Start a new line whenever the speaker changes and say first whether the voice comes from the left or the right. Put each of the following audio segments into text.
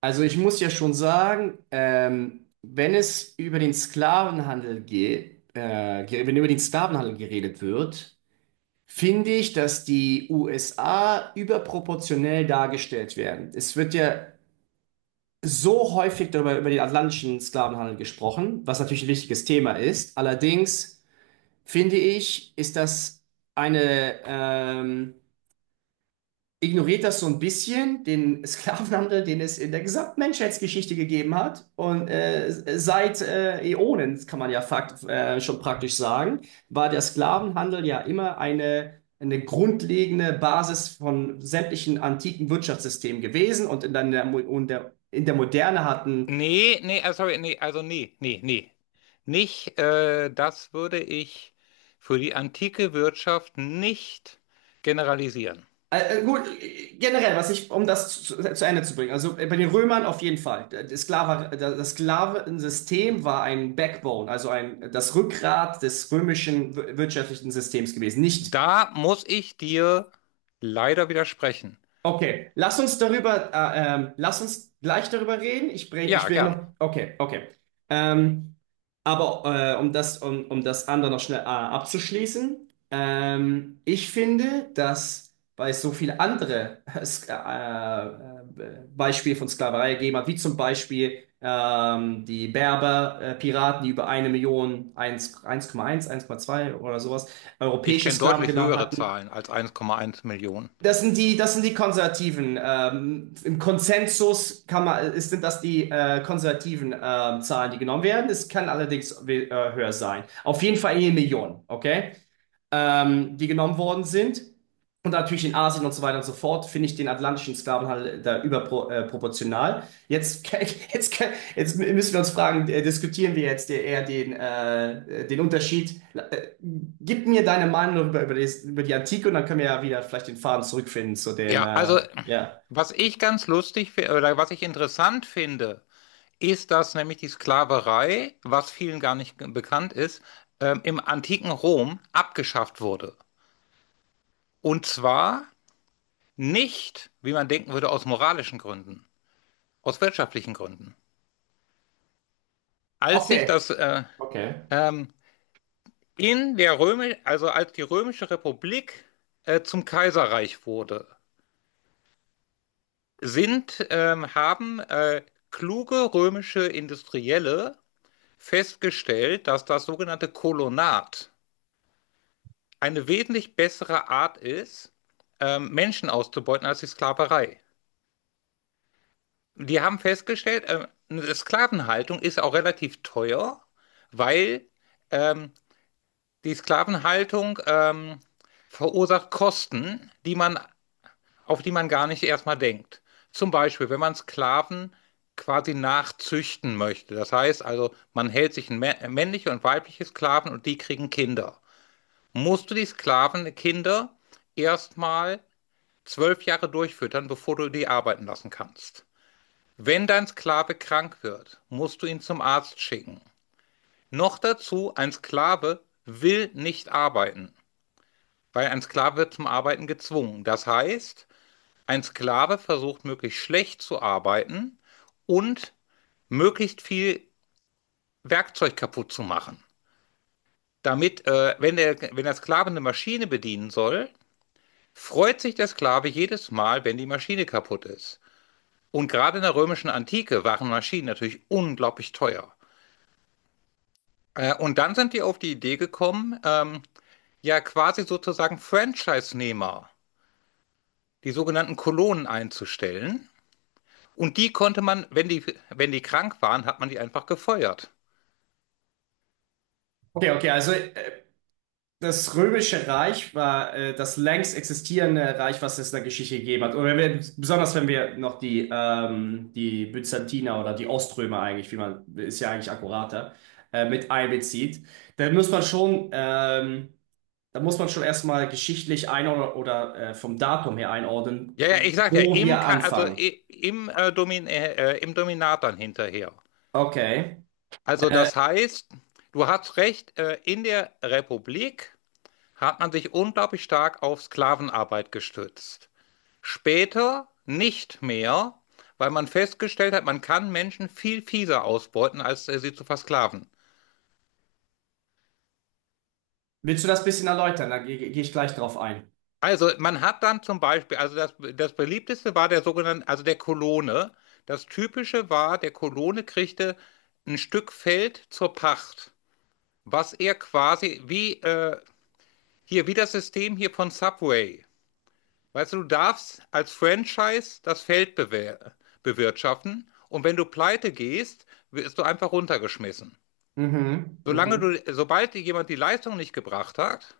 right: Also ich muss ja schon sagen, wenn es über den Sklavenhandel geht, wenn über den Sklavenhandel geredet wird, finde ich, dass die USA überproportionell dargestellt werden. Es wird ja so häufig darüber über den atlantischen Sklavenhandel gesprochen, was natürlich ein wichtiges Thema ist. Allerdings finde ich, ist das eine ignoriert das so ein bisschen, den Sklavenhandel, den es in der gesamten Menschheitsgeschichte gegeben hat. Und seit Äonen, kann man ja fakt, schon praktisch sagen, war der Sklavenhandel ja immer eine grundlegende Basis von sämtlichen antiken Wirtschaftssystemen gewesen. Und in der Moderne hatten.
left: Nee, nee, sorry, nee, also nee, nee, nee. Nicht, das würde ich für die antike Wirtschaft nicht generalisieren.
right: Gut, generell, was ich, um das zu Ende zu bringen, also bei den Römern auf jeden Fall. Das Sklavensystem war ein Backbone, also das Rückgrat des römischen wirtschaftlichen Systems gewesen. Nicht.
left: Da muss ich dir leider widersprechen.
right: Okay, lass uns gleich darüber reden. Ich
left: Ja,
right: will
left: gern.
right: noch, okay, okay. Ähm, aber um das, um das andere noch schnell abzuschließen, ich finde, dass weil es so viele andere Beispiele von Sklaverei gegeben hat, wie zum Beispiel die Berber, Piraten, die über 1 Million, 1 1,1 1,2 oder sowas,
left: Ich
right: europäische
left: kenne
right: Sklaven
left: deutlich
right: genommen
left: höhere
right: hatten.
left: Zahlen als 1,1 Millionen.
right: Das sind die Konservativen. Im Konsensus sind das die konservativen Zahlen, die genommen werden. Es kann allerdings höher sein. Auf jeden Fall 1 Million, okay? Die genommen worden sind. Und natürlich in Asien und so weiter und so fort finde ich den atlantischen Sklavenhandel da überproportional. Jetzt, jetzt, jetzt müssen wir uns fragen, diskutieren wir jetzt eher den Unterschied. Gib mir deine Meinung über die Antike und dann können wir ja wieder vielleicht den Faden zurückfinden zu dem,
left: Ja, also
right: ja.
left: was ich ganz lustig finde oder was ich interessant finde, ist, dass nämlich die Sklaverei, was vielen gar nicht bekannt ist, im antiken Rom abgeschafft wurde. Und zwar nicht, wie man denken würde, aus moralischen Gründen, aus wirtschaftlichen Gründen. Als sich
right: Okay.
left: das
right: Okay.
left: ähm, also als die Römische Republik zum Kaiserreich wurde, haben kluge römische Industrielle festgestellt, dass das sogenannte Kolonat eine wesentlich bessere Art ist, Menschen auszubeuten als die Sklaverei. Die haben festgestellt, eine Sklavenhaltung ist auch relativ teuer, weil ähm, die Sklavenhaltung verursacht Kosten, auf die man gar nicht erstmal denkt. Zum Beispiel, wenn man Sklaven quasi nachzüchten möchte. Das heißt also, man hält sich männliche und weibliche Sklaven und die kriegen Kinder. Musst du die Kinder erstmal 12 Jahre durchfüttern, bevor du die arbeiten lassen kannst. Wenn dein Sklave krank wird, musst du ihn zum Arzt schicken. Noch dazu, ein Sklave will nicht arbeiten, weil ein Sklave wird zum Arbeiten gezwungen. Das heißt, ein Sklave versucht möglichst schlecht zu arbeiten und möglichst viel Werkzeug kaputt zu machen. Damit, wenn, der, wenn der Sklave eine Maschine bedienen soll, freut sich der Sklave jedes Mal, wenn die Maschine kaputt ist. Und gerade in der römischen Antike waren Maschinen natürlich unglaublich teuer. Und dann sind die auf die Idee gekommen, ja quasi sozusagen Franchise-Nehmer, die sogenannten Kolonen einzustellen. Und die konnte man, wenn die krank waren, hat man die einfach gefeuert.
right: Okay, okay, also das Römische Reich war das längst existierende Reich, was es in der Geschichte gegeben hat. Und wenn wir, besonders wenn wir noch die Byzantiner oder die Oströmer eigentlich, wie man, ist ja eigentlich akkurater, mit einbezieht, dann muss man schon, da muss man schon erstmal geschichtlich einordnen oder vom Datum her einordnen,
left: Ja, ja, ich sag ja,
right: wo
left: im,
right: wir
left: Ka- also
right: anfangen.
left: i- im, Domin im Dominat dann hinterher.
right: Okay.
left: Also
right: Äh,
left: das heißt, du hast recht, in der Republik hat man sich unglaublich stark auf Sklavenarbeit gestützt. Später nicht mehr, weil man festgestellt hat, man kann Menschen viel fieser ausbeuten, als sie zu versklaven.
right: willst du das bisschen erläutern? Da geh ich gleich drauf ein.
left: Also man hat dann zum Beispiel, also das beliebteste war der sogenannte, also der Kolone. Das typische war, der Kolone kriegte ein Stück Feld zur Pacht, was er quasi wie das System hier von Subway. Weißt du, du darfst als Franchise das Feld bewer bewirtschaften und wenn du pleite gehst, wirst du einfach runtergeschmissen.
right: Mhm,
left: Solange
right: mhm.
left: du, sobald dir jemand die Leistung nicht gebracht hat,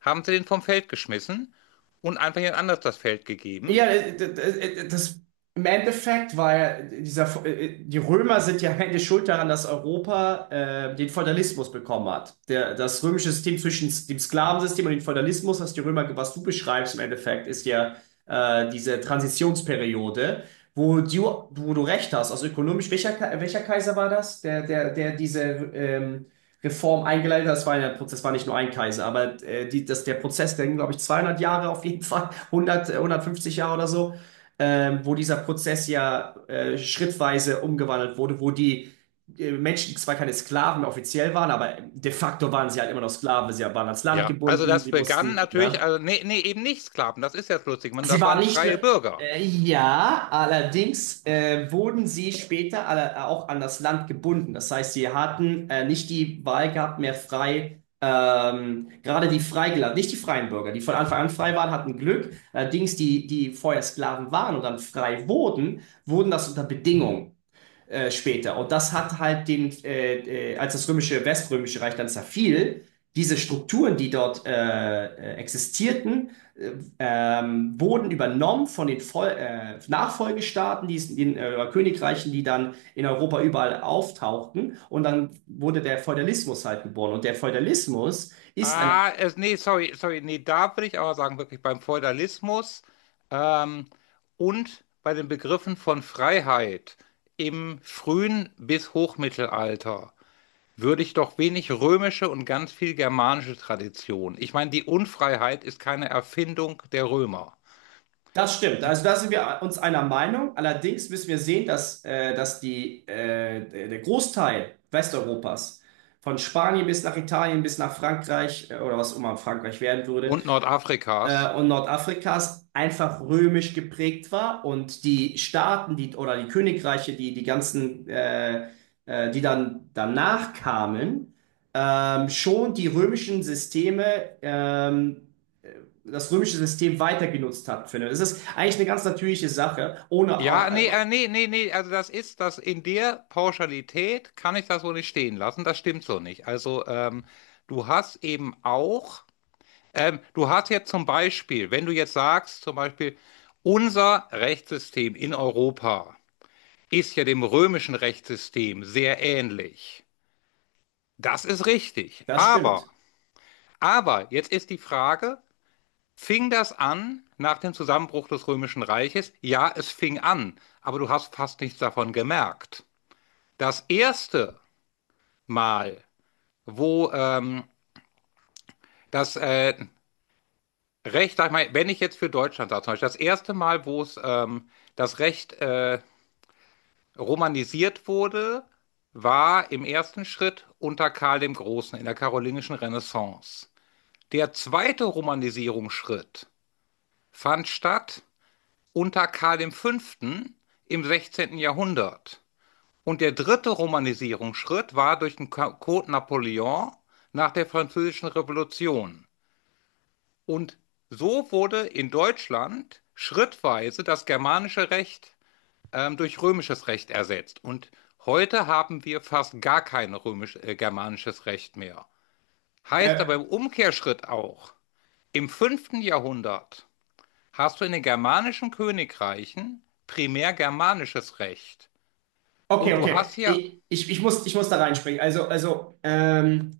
left: haben sie den vom Feld geschmissen und einfach jemand anders das Feld
right: Ja,
left: gegeben.
right: das im Endeffekt war ja die Römer sind ja eigentlich schuld daran, dass Europa den Feudalismus bekommen hat. Das römische System zwischen dem Sklavensystem und dem Feudalismus, was du beschreibst im Endeffekt, ist ja diese Transitionsperiode, wo du, wo du recht hast. Also ökonomisch, welcher Kaiser war das? Der diese ähm, Reform eingeleitet hat. Das war ja der Prozess, war nicht nur ein Kaiser, aber der Prozess, der ging, glaube ich, 200 Jahre auf jeden Fall, 100, 150 Jahre oder so, wo dieser Prozess ja schrittweise umgewandelt wurde, wo die Menschen zwar keine Sklaven offiziell waren, aber de facto waren sie halt immer noch Sklaven. Sie waren ans Land
left: Ja, also
right: gebunden,
left: das
right: sie
left: begann
right: mussten,
left: natürlich,
right: ne?
left: also nee, nee, eben nicht Sklaven, das ist jetzt lustig,
right: Sie
left: das
right: waren
left: waren
right: nicht, nur,
left: freie Bürger.
right: ja, allerdings wurden sie später alle, auch an das Land gebunden. Das heißt, sie hatten nicht die Wahl gehabt, mehr frei, gerade die Freigelassen, nicht die freien Bürger, die von Anfang an frei waren, hatten Glück. Allerdings die, die vorher Sklaven waren und dann frei wurden, wurden das unter Bedingungen später. Und das hat halt als das römische, weströmische Reich dann zerfiel, diese Strukturen, die dort existierten, wurden übernommen von den Vol Nachfolgestaaten, den Königreichen, die dann in Europa überall auftauchten. Und dann wurde der Feudalismus halt geboren. Und der Feudalismus ist ein.
left: Ah, nee, sorry, nee, da würde ich aber sagen, wirklich beim Feudalismus ähm, und bei den Begriffen von Freiheit im frühen bis Hochmittelalter würde ich doch wenig römische und ganz viel germanische Tradition. Ich meine, die Unfreiheit ist keine Erfindung der Römer
right: Das stimmt.
left: Die,
right: Also da sind wir uns einer Meinung. Allerdings müssen wir sehen, dass, dass die, der Großteil Westeuropas, von Spanien bis nach Italien, bis nach Frankreich, oder was immer Frankreich werden würde,
left: und Nordafrikas.
right: und Nordafrikas einfach römisch geprägt war und die Staaten, die oder die Königreiche, die die ganzen, die dann danach kamen, schon die römischen Systeme, das römische System weiter genutzt hat, finde. Das ist eigentlich eine ganz natürliche Sache, ohne,
left: Ja, nee,
right: aber
left: nee, nee, nee, also das in der Pauschalität kann ich das so nicht stehen lassen. Das stimmt so nicht. Also du hast eben auch, du hast jetzt zum Beispiel, wenn du jetzt sagst, zum Beispiel, unser Rechtssystem in Europa ist ja dem römischen Rechtssystem sehr ähnlich. Das ist richtig.
right: das
left: Aber
right: stimmt.
left: Aber jetzt ist die Frage, fing das an nach dem Zusammenbruch des Römischen Reiches? Ja, es fing an, aber du hast fast nichts davon gemerkt. Das erste Mal, wo das äh, sag ich mal, wenn ich jetzt für Deutschland sage, zum Beispiel das erste Mal, wo es das Recht romanisiert wurde, war im ersten Schritt unter Karl dem Großen in der karolingischen Renaissance. Der zweite Romanisierungsschritt fand statt unter Karl V. im 16. Jahrhundert. Und der dritte Romanisierungsschritt war durch den Code Napoleon nach der Französischen Revolution. Und so wurde in Deutschland schrittweise das germanische Recht durch römisches Recht ersetzt. Und heute haben wir fast gar kein germanisches Recht mehr. Heißt aber
right: Äh,
left: im Umkehrschritt auch, im fünften Jahrhundert hast du in den germanischen Königreichen primär germanisches Recht.
right: okay,
left: Und du
right: okay.
left: hast hier.
right: Ich muss da reinspringen. Also,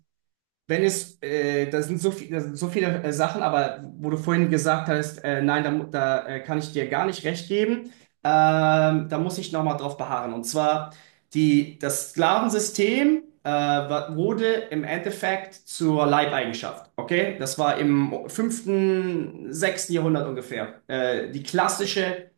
right: wenn es, da sind so viele Sachen, aber wo du vorhin gesagt hast, nein, da kann ich dir gar nicht recht geben, da muss ich nochmal drauf beharren. Und zwar, das Sklavensystem wurde im Endeffekt zur Leibeigenschaft. Okay? Das war im fünften, sechsten Jahrhundert ungefähr. Die klassische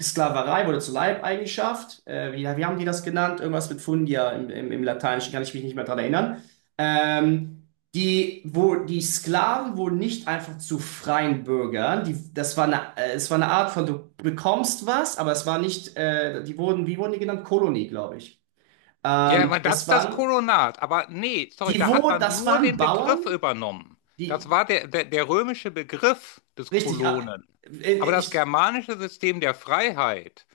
right: Sklaverei wurde zur Leibeigenschaft. Wie haben die das genannt? Irgendwas mit Fundia im, im Lateinischen, kann ich mich nicht mehr dran erinnern. Ähm, die Sklaven wurden nicht einfach zu freien Bürgern. Das war es war eine Art von, du bekommst was, aber es war nicht, wie wurden die genannt? Kolonie, glaube ich.
left: Ja,
right: Ähm,
left: aber das
right: das
left: ist das
right: waren,
left: Kolonat, aber nee, sorry, da hat man
right: das
left: nur
right: waren
left: den
right: Bauern,
left: Begriff übernommen.
right: die,
left: Das
right: die-
left: war der römische Begriff des
right: richtig, ah,
left: Kolonen.
right: äh,
left: Aber das
right: ich,
left: germanische System der Freiheit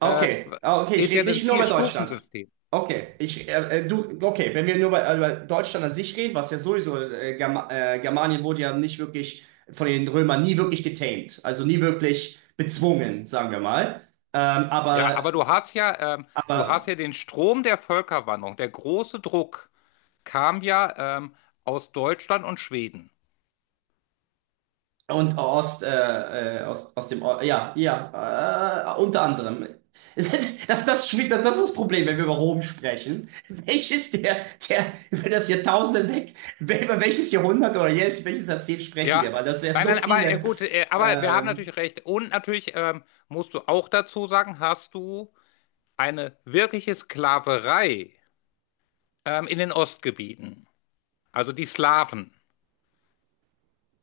left: äh,
right: ah, okay, ich
left: ist ja
right: rede
left: ein
right: nicht nur über Deutschland.
left: Vier-Stufen-System.
right: Okay, okay, wenn wir nur über Deutschland an sich reden, was ja sowieso, Germanien wurde ja nicht wirklich von den Römern nie wirklich getamed, also nie wirklich bezwungen, sagen wir mal. Ähm,
left: Ja,
right: aber,
left: aber du hast
right: aber
left: ja den Strom der Völkerwanderung, der große Druck kam ja aus Deutschland und Schweden.
right: Und aus, dem, ja, ja, unter anderem. Es- Das, das, das ist das Problem, wenn wir über Rom sprechen. Welches der über das Jahrtausend hinweg, über welches Jahrhundert oder jetzt, welches Jahrzehnt sprechen wir?
left: Ja,
right: Weil das ja
left: nein,
right: so
left: nein, aber
right: viele
left: gut, aber wir haben
right: ähm,
left: natürlich recht. Und natürlich musst du auch dazu sagen, hast du eine wirkliche Sklaverei in den Ostgebieten. Also die Slawen.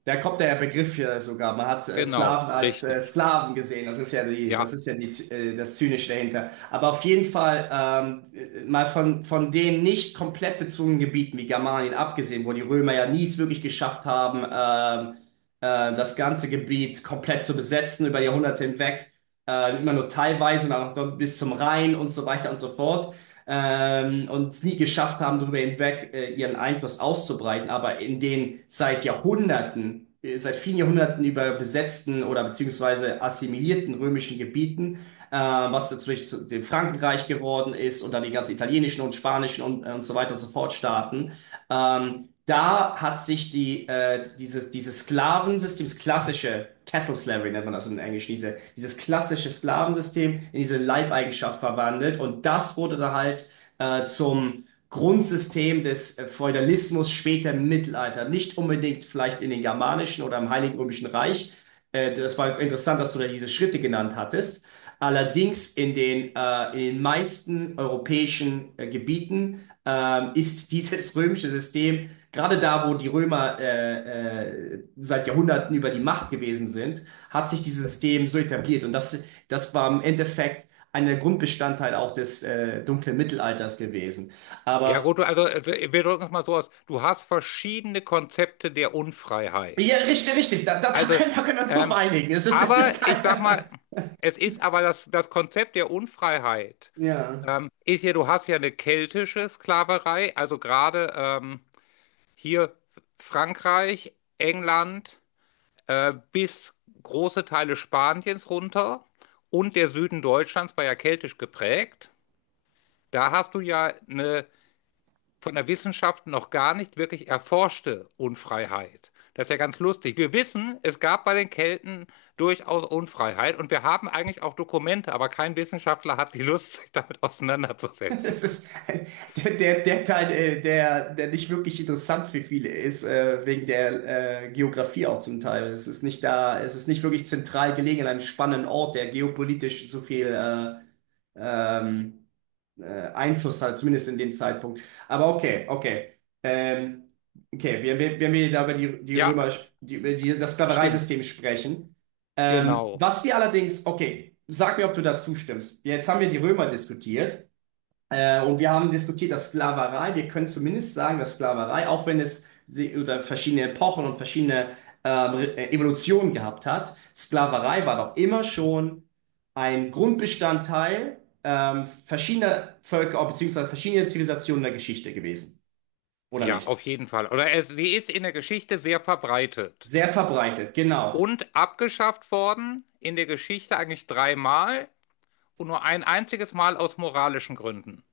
right: da kommt der Begriff ja sogar. Man hat
left: Genau,
right: Slaven als
left: richtig.
right: Sklaven gesehen. Das ist ja die,
left: Ja,
right: das ist ja die, das Zynische dahinter. Aber auf jeden Fall mal von den nicht komplett bezogenen Gebieten wie Germanien abgesehen, wo die Römer ja nie es wirklich geschafft haben, das ganze Gebiet komplett zu besetzen über Jahrhunderte hinweg, immer nur teilweise und dann noch bis zum Rhein und so weiter und so fort und es nie geschafft haben, darüber hinweg ihren Einfluss auszubreiten, aber in den seit vielen Jahrhunderten über besetzten oder beziehungsweise assimilierten römischen Gebieten, was natürlich zu dem Frankenreich geworden ist und dann die ganzen italienischen und spanischen und so weiter und so fort Staaten, ähm, da hat sich dieses Sklavensystem, das klassische Cattle Slavery nennt man das in Englisch, dieses klassische Sklavensystem in diese Leibeigenschaft verwandelt und das wurde dann halt zum Grundsystem des Feudalismus später im Mittelalter. Nicht unbedingt vielleicht in den germanischen oder im Heiligen Römischen Reich. Das war interessant, dass du da diese Schritte genannt hattest. Allerdings in den meisten europäischen Gebieten ist dieses römische System gerade da, wo die Römer seit Jahrhunderten über die Macht gewesen sind, hat sich dieses System so etabliert. Und das war im Endeffekt ein Grundbestandteil auch des dunklen Mittelalters gewesen.
left: ja
right: Aber
left: gut, wir drücken es mal so aus. Du hast verschiedene Konzepte der
right: ja,
left: Unfreiheit.
right: richtig, richtig, da, da, da
left: Also,
right: können, da können wir uns drauf
left: ähm,
right: einigen. Das ist
left: aber ich sag
right: kein.
left: mal, es ist aber das Konzept der Unfreiheit.
right: Ja.
left: Du hast ja eine keltische Sklaverei, also gerade hier Frankreich, England bis große Teile Spaniens runter und der Süden Deutschlands war ja keltisch geprägt. Da hast du ja eine von der Wissenschaft noch gar nicht wirklich erforschte Unfreiheit. Das ist ja ganz lustig. Wir wissen, es gab bei den Kelten durchaus Unfreiheit und wir haben eigentlich auch Dokumente, aber kein Wissenschaftler hat die Lust, sich damit auseinanderzusetzen.
right: Es ist der Teil, der nicht wirklich interessant für viele ist, wegen der Geografie auch zum Teil. Es ist nicht da, es ist nicht wirklich zentral gelegen an einem spannenden Ort, der geopolitisch so viel ähm, äh, Einfluss hat, zumindest in dem Zeitpunkt. Aber okay, okay. Ähm, okay, wenn wir da über die, die
left: Ja,
right: Römer, die, über die, das
left: stimmt.
right: Sklavereisystem sprechen,
left: Genau.
right: okay, sag mir, ob du da zustimmst. Jetzt haben wir die Römer diskutiert. Und wir haben diskutiert, dass Sklaverei, wir können zumindest sagen, dass Sklaverei, auch wenn es oder verschiedene Epochen und verschiedene Evolutionen gehabt hat, Sklaverei war doch immer schon ein Grundbestandteil verschiedener Völker beziehungsweise verschiedener Zivilisationen der Geschichte gewesen, oder
left: Ja, auf
right: nicht?
left: jeden Fall. Oder sie ist in der Geschichte sehr verbreitet
right: Sehr verbreitet, genau.
left: und abgeschafft worden, in der Geschichte eigentlich dreimal und nur ein einziges Mal aus moralischen Gründen.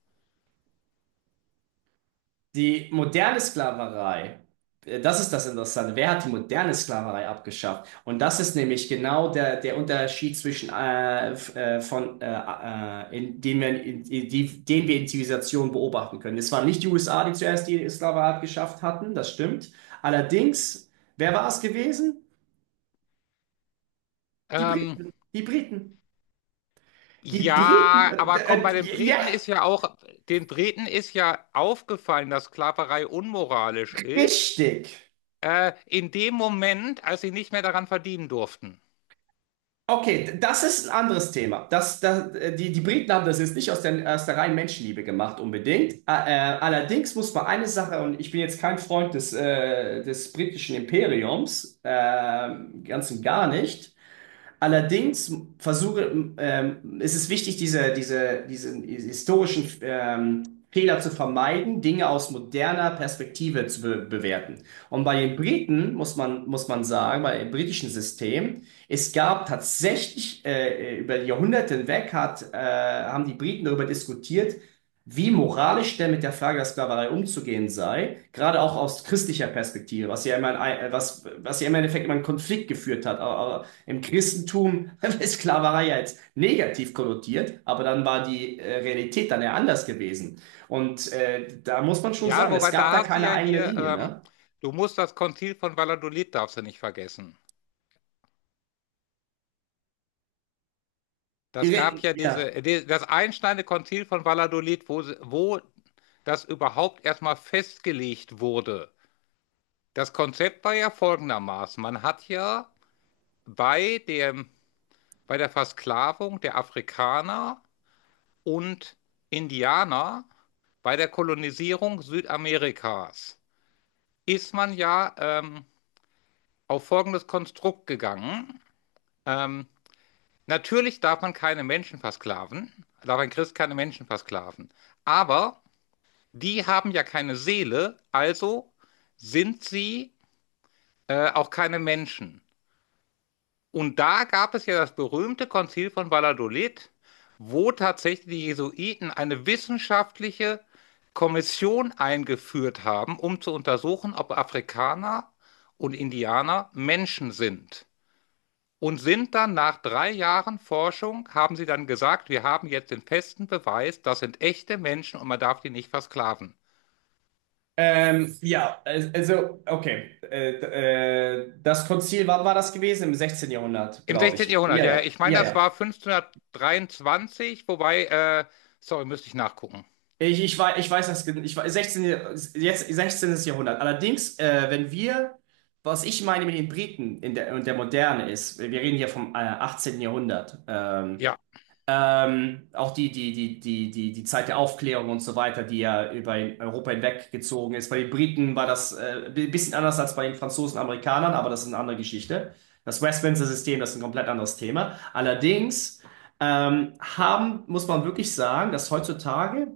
right: Die moderne Sklaverei. Das ist das Interessante. Wer hat die moderne Sklaverei abgeschafft? Und das ist nämlich genau der Unterschied zwischen f- von in, den, wir in, die, den wir in Zivilisation beobachten können. Es waren nicht die USA, die zuerst die Sklaverei abgeschafft hatten, das stimmt. Allerdings, wer war es gewesen? Die
left: Ähm,
right: Briten. Die Briten. Die Briten.
left: ja, aber komm, bei den
right: Ja,
left: Briten ist ja auch, den Briten ist ja aufgefallen, dass Sklaverei unmoralisch ist,
right: richtig.
left: in dem Moment, als sie nicht mehr daran verdienen durften.
right: Okay, das ist ein anderes Thema. Die Briten haben das jetzt nicht aus der, reinen Menschenliebe gemacht, unbedingt. Allerdings muss man eine Sache, und ich bin jetzt kein Freund des britischen Imperiums, ganz und gar nicht. Allerdings ist es wichtig, diesen historischen Fehler zu vermeiden, Dinge aus moderner Perspektive zu be bewerten. Und bei den Briten muss man sagen, bei dem britischen System, es gab tatsächlich über die Jahrhunderte hinweg haben die Briten darüber diskutiert, wie moralisch denn mit der Frage der Sklaverei umzugehen sei, gerade auch aus christlicher Perspektive, was ja immer, ein, was ja immer im Endeffekt immer einen Konflikt geführt hat, im Christentum ist Sklaverei ja jetzt negativ konnotiert, aber dann war die Realität dann ja anders gewesen. Und da muss man schon
left: Ja,
right: sagen, es
left: wobei
right: gab
left: da
right: da
left: hast du
right: keine
left: ja
right: eigene
left: hier,
right: Linie, ne?
left: du musst das Konzil von Valladolid, darfst du nicht vergessen. Das gab ja
right: Ja.
left: das einschneidende Konzil von Valladolid, wo, wo das überhaupt erstmal festgelegt wurde. Das Konzept war ja folgendermaßen. Man hat ja bei dem, bei der Versklavung der Afrikaner und Indianer, bei der Kolonisierung Südamerikas, ist man ja auf folgendes Konstrukt gegangen. Ähm, Natürlich darf man keine Menschen versklaven, darf ein Christ keine Menschen versklaven. Aber die haben ja keine Seele, also sind sie auch keine Menschen. Und da gab es ja das berühmte Konzil von Valladolid, wo tatsächlich die Jesuiten eine wissenschaftliche Kommission eingeführt haben, um zu untersuchen, ob Afrikaner und Indianer Menschen sind. Und sind dann nach 3 Jahren Forschung, haben sie dann gesagt, wir haben jetzt den festen Beweis, das sind echte Menschen und man darf die nicht versklaven.
right: Ja, also, okay. Das Konzil, wann war das gewesen? Im 16. Jahrhundert,
left: Im
right: glaube
left: 16.
right: ich.
left: Jahrhundert,
right: Ja,
left: ja, ja.
right: ja,
left: Ich meine,
right: ja,
left: das
right: ja.
left: war 1523, wobei, sorry, müsste ich nachgucken.
right: Ich weiß das, 16, jetzt 16. Jahrhundert. Allerdings, wenn wir, was ich meine mit den Briten in der, und der Moderne ist, wir reden hier vom 18. Jahrhundert,
left: Ja,
right: auch die Zeit der Aufklärung und so weiter, die ja über Europa hinweggezogen ist. Bei den Briten war das ein bisschen anders als bei den Franzosen und Amerikanern, aber das ist eine andere Geschichte. Das Westminster-System, das ist ein komplett anderes Thema. Allerdings muss man wirklich sagen,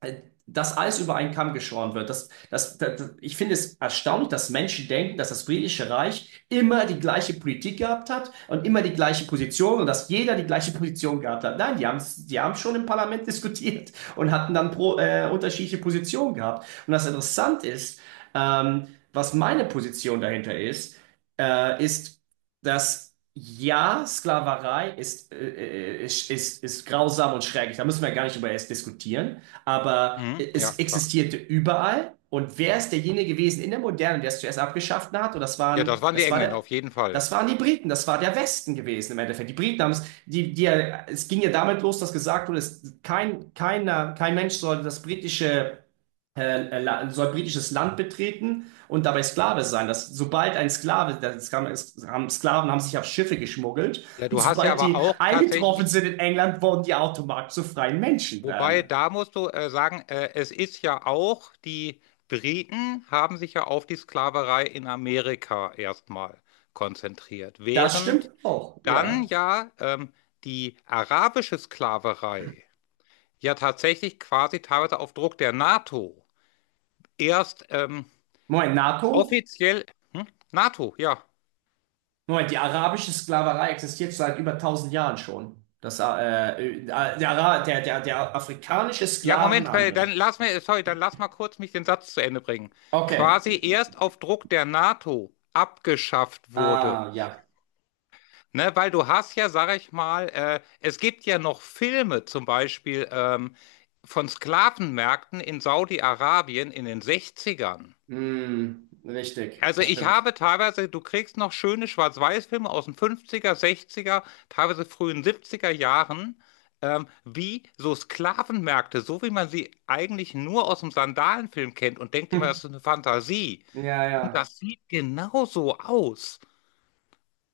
right: äh, dass alles über einen Kamm geschoren wird. Ich finde es erstaunlich, dass Menschen denken, dass das britische Reich immer die gleiche Politik gehabt hat und immer die gleiche Position und dass jeder die gleiche Position gehabt hat. Nein, die haben schon im Parlament diskutiert und hatten dann unterschiedliche Positionen gehabt. Und das Interessante ist, was meine Position dahinter ist, äh, ist, dass ja, Sklaverei ist grausam und schrecklich. Da müssen wir gar nicht über es diskutieren. Aber
left: mhm, ja,
right: es
left: klar.
right: existierte überall. Und wer ist derjenige gewesen in der Moderne, der es zuerst abgeschafft hat? Und
left: Ja, das waren die Engländer, auf jeden Fall.
right: das waren die Briten, das war der Westen gewesen im Endeffekt. Die Briten haben es, die, die, es ging ja damit los, dass gesagt wurde, es, kein, keiner, kein Mensch sollte das britische äh, soll britisches Land betreten und dabei Sklave sein. Das, sobald ein Sklave, das kam, es haben Sklaven haben sich auf Schiffe geschmuggelt
left: Ja,
right: und
left: du hast ja
right: sobald
left: aber
right: die
left: auch
right: eingetroffen
left: tatsächlich,
right: sind in England, wurden die automatisch zu freien Menschen
left: wobei,
right: dann.
left: da musst du sagen, es ist ja auch, die Briten haben sich ja auf die Sklaverei in Amerika erstmal konzentriert,
right: Das
left: während
right: stimmt auch,
left: dann
right: ja.
left: ja die arabische Sklaverei ja tatsächlich quasi teilweise auf Druck der NATO erst
right: Moment, NATO?
left: offiziell. Hm? NATO, ja.
right: Moment, die arabische Sklaverei existiert seit über 1.000 Jahren schon. Das, der, Ara- der, der, der afrikanische
left: Ja, Moment, weil
right: Sklavenhandel.
left: dann sorry, dann lass mal kurz mich den Satz zu Ende bringen.
right: Okay.
left: Quasi erst auf Druck der NATO abgeschafft wurde.
right: Ah, ja.
left: Ne, weil du hast ja, sag ich mal, es gibt ja noch Filme, zum Beispiel von Sklavenmärkten in Saudi-Arabien in den 60ern.
right: Hm, richtig,
left: Also
right: das
left: ich
right: stimmt.
left: habe teilweise, du kriegst noch schöne Schwarz-Weiß-Filme aus den 50er, 60er, teilweise frühen 70er Jahren, wie so Sklavenmärkte, so wie man sie eigentlich nur aus dem Sandalenfilm kennt und denkt immer,
right: Hm.
left: das ist eine Fantasie.
right: Ja,
left: Und
right: ja.
left: das sieht genauso aus.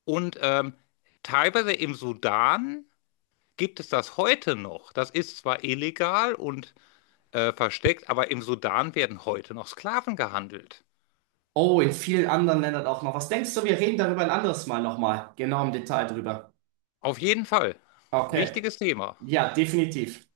left: Und teilweise im Sudan gibt es das heute noch. Das ist zwar illegal und versteckt, aber im Sudan werden heute noch Sklaven gehandelt.
right: Oh, in vielen anderen Ländern auch noch. Was denkst du, wir reden darüber ein anderes Mal nochmal, genau im Detail drüber.
left: Auf jeden Fall.
right: Okay.
left: Wichtiges Thema.
right: Ja, definitiv.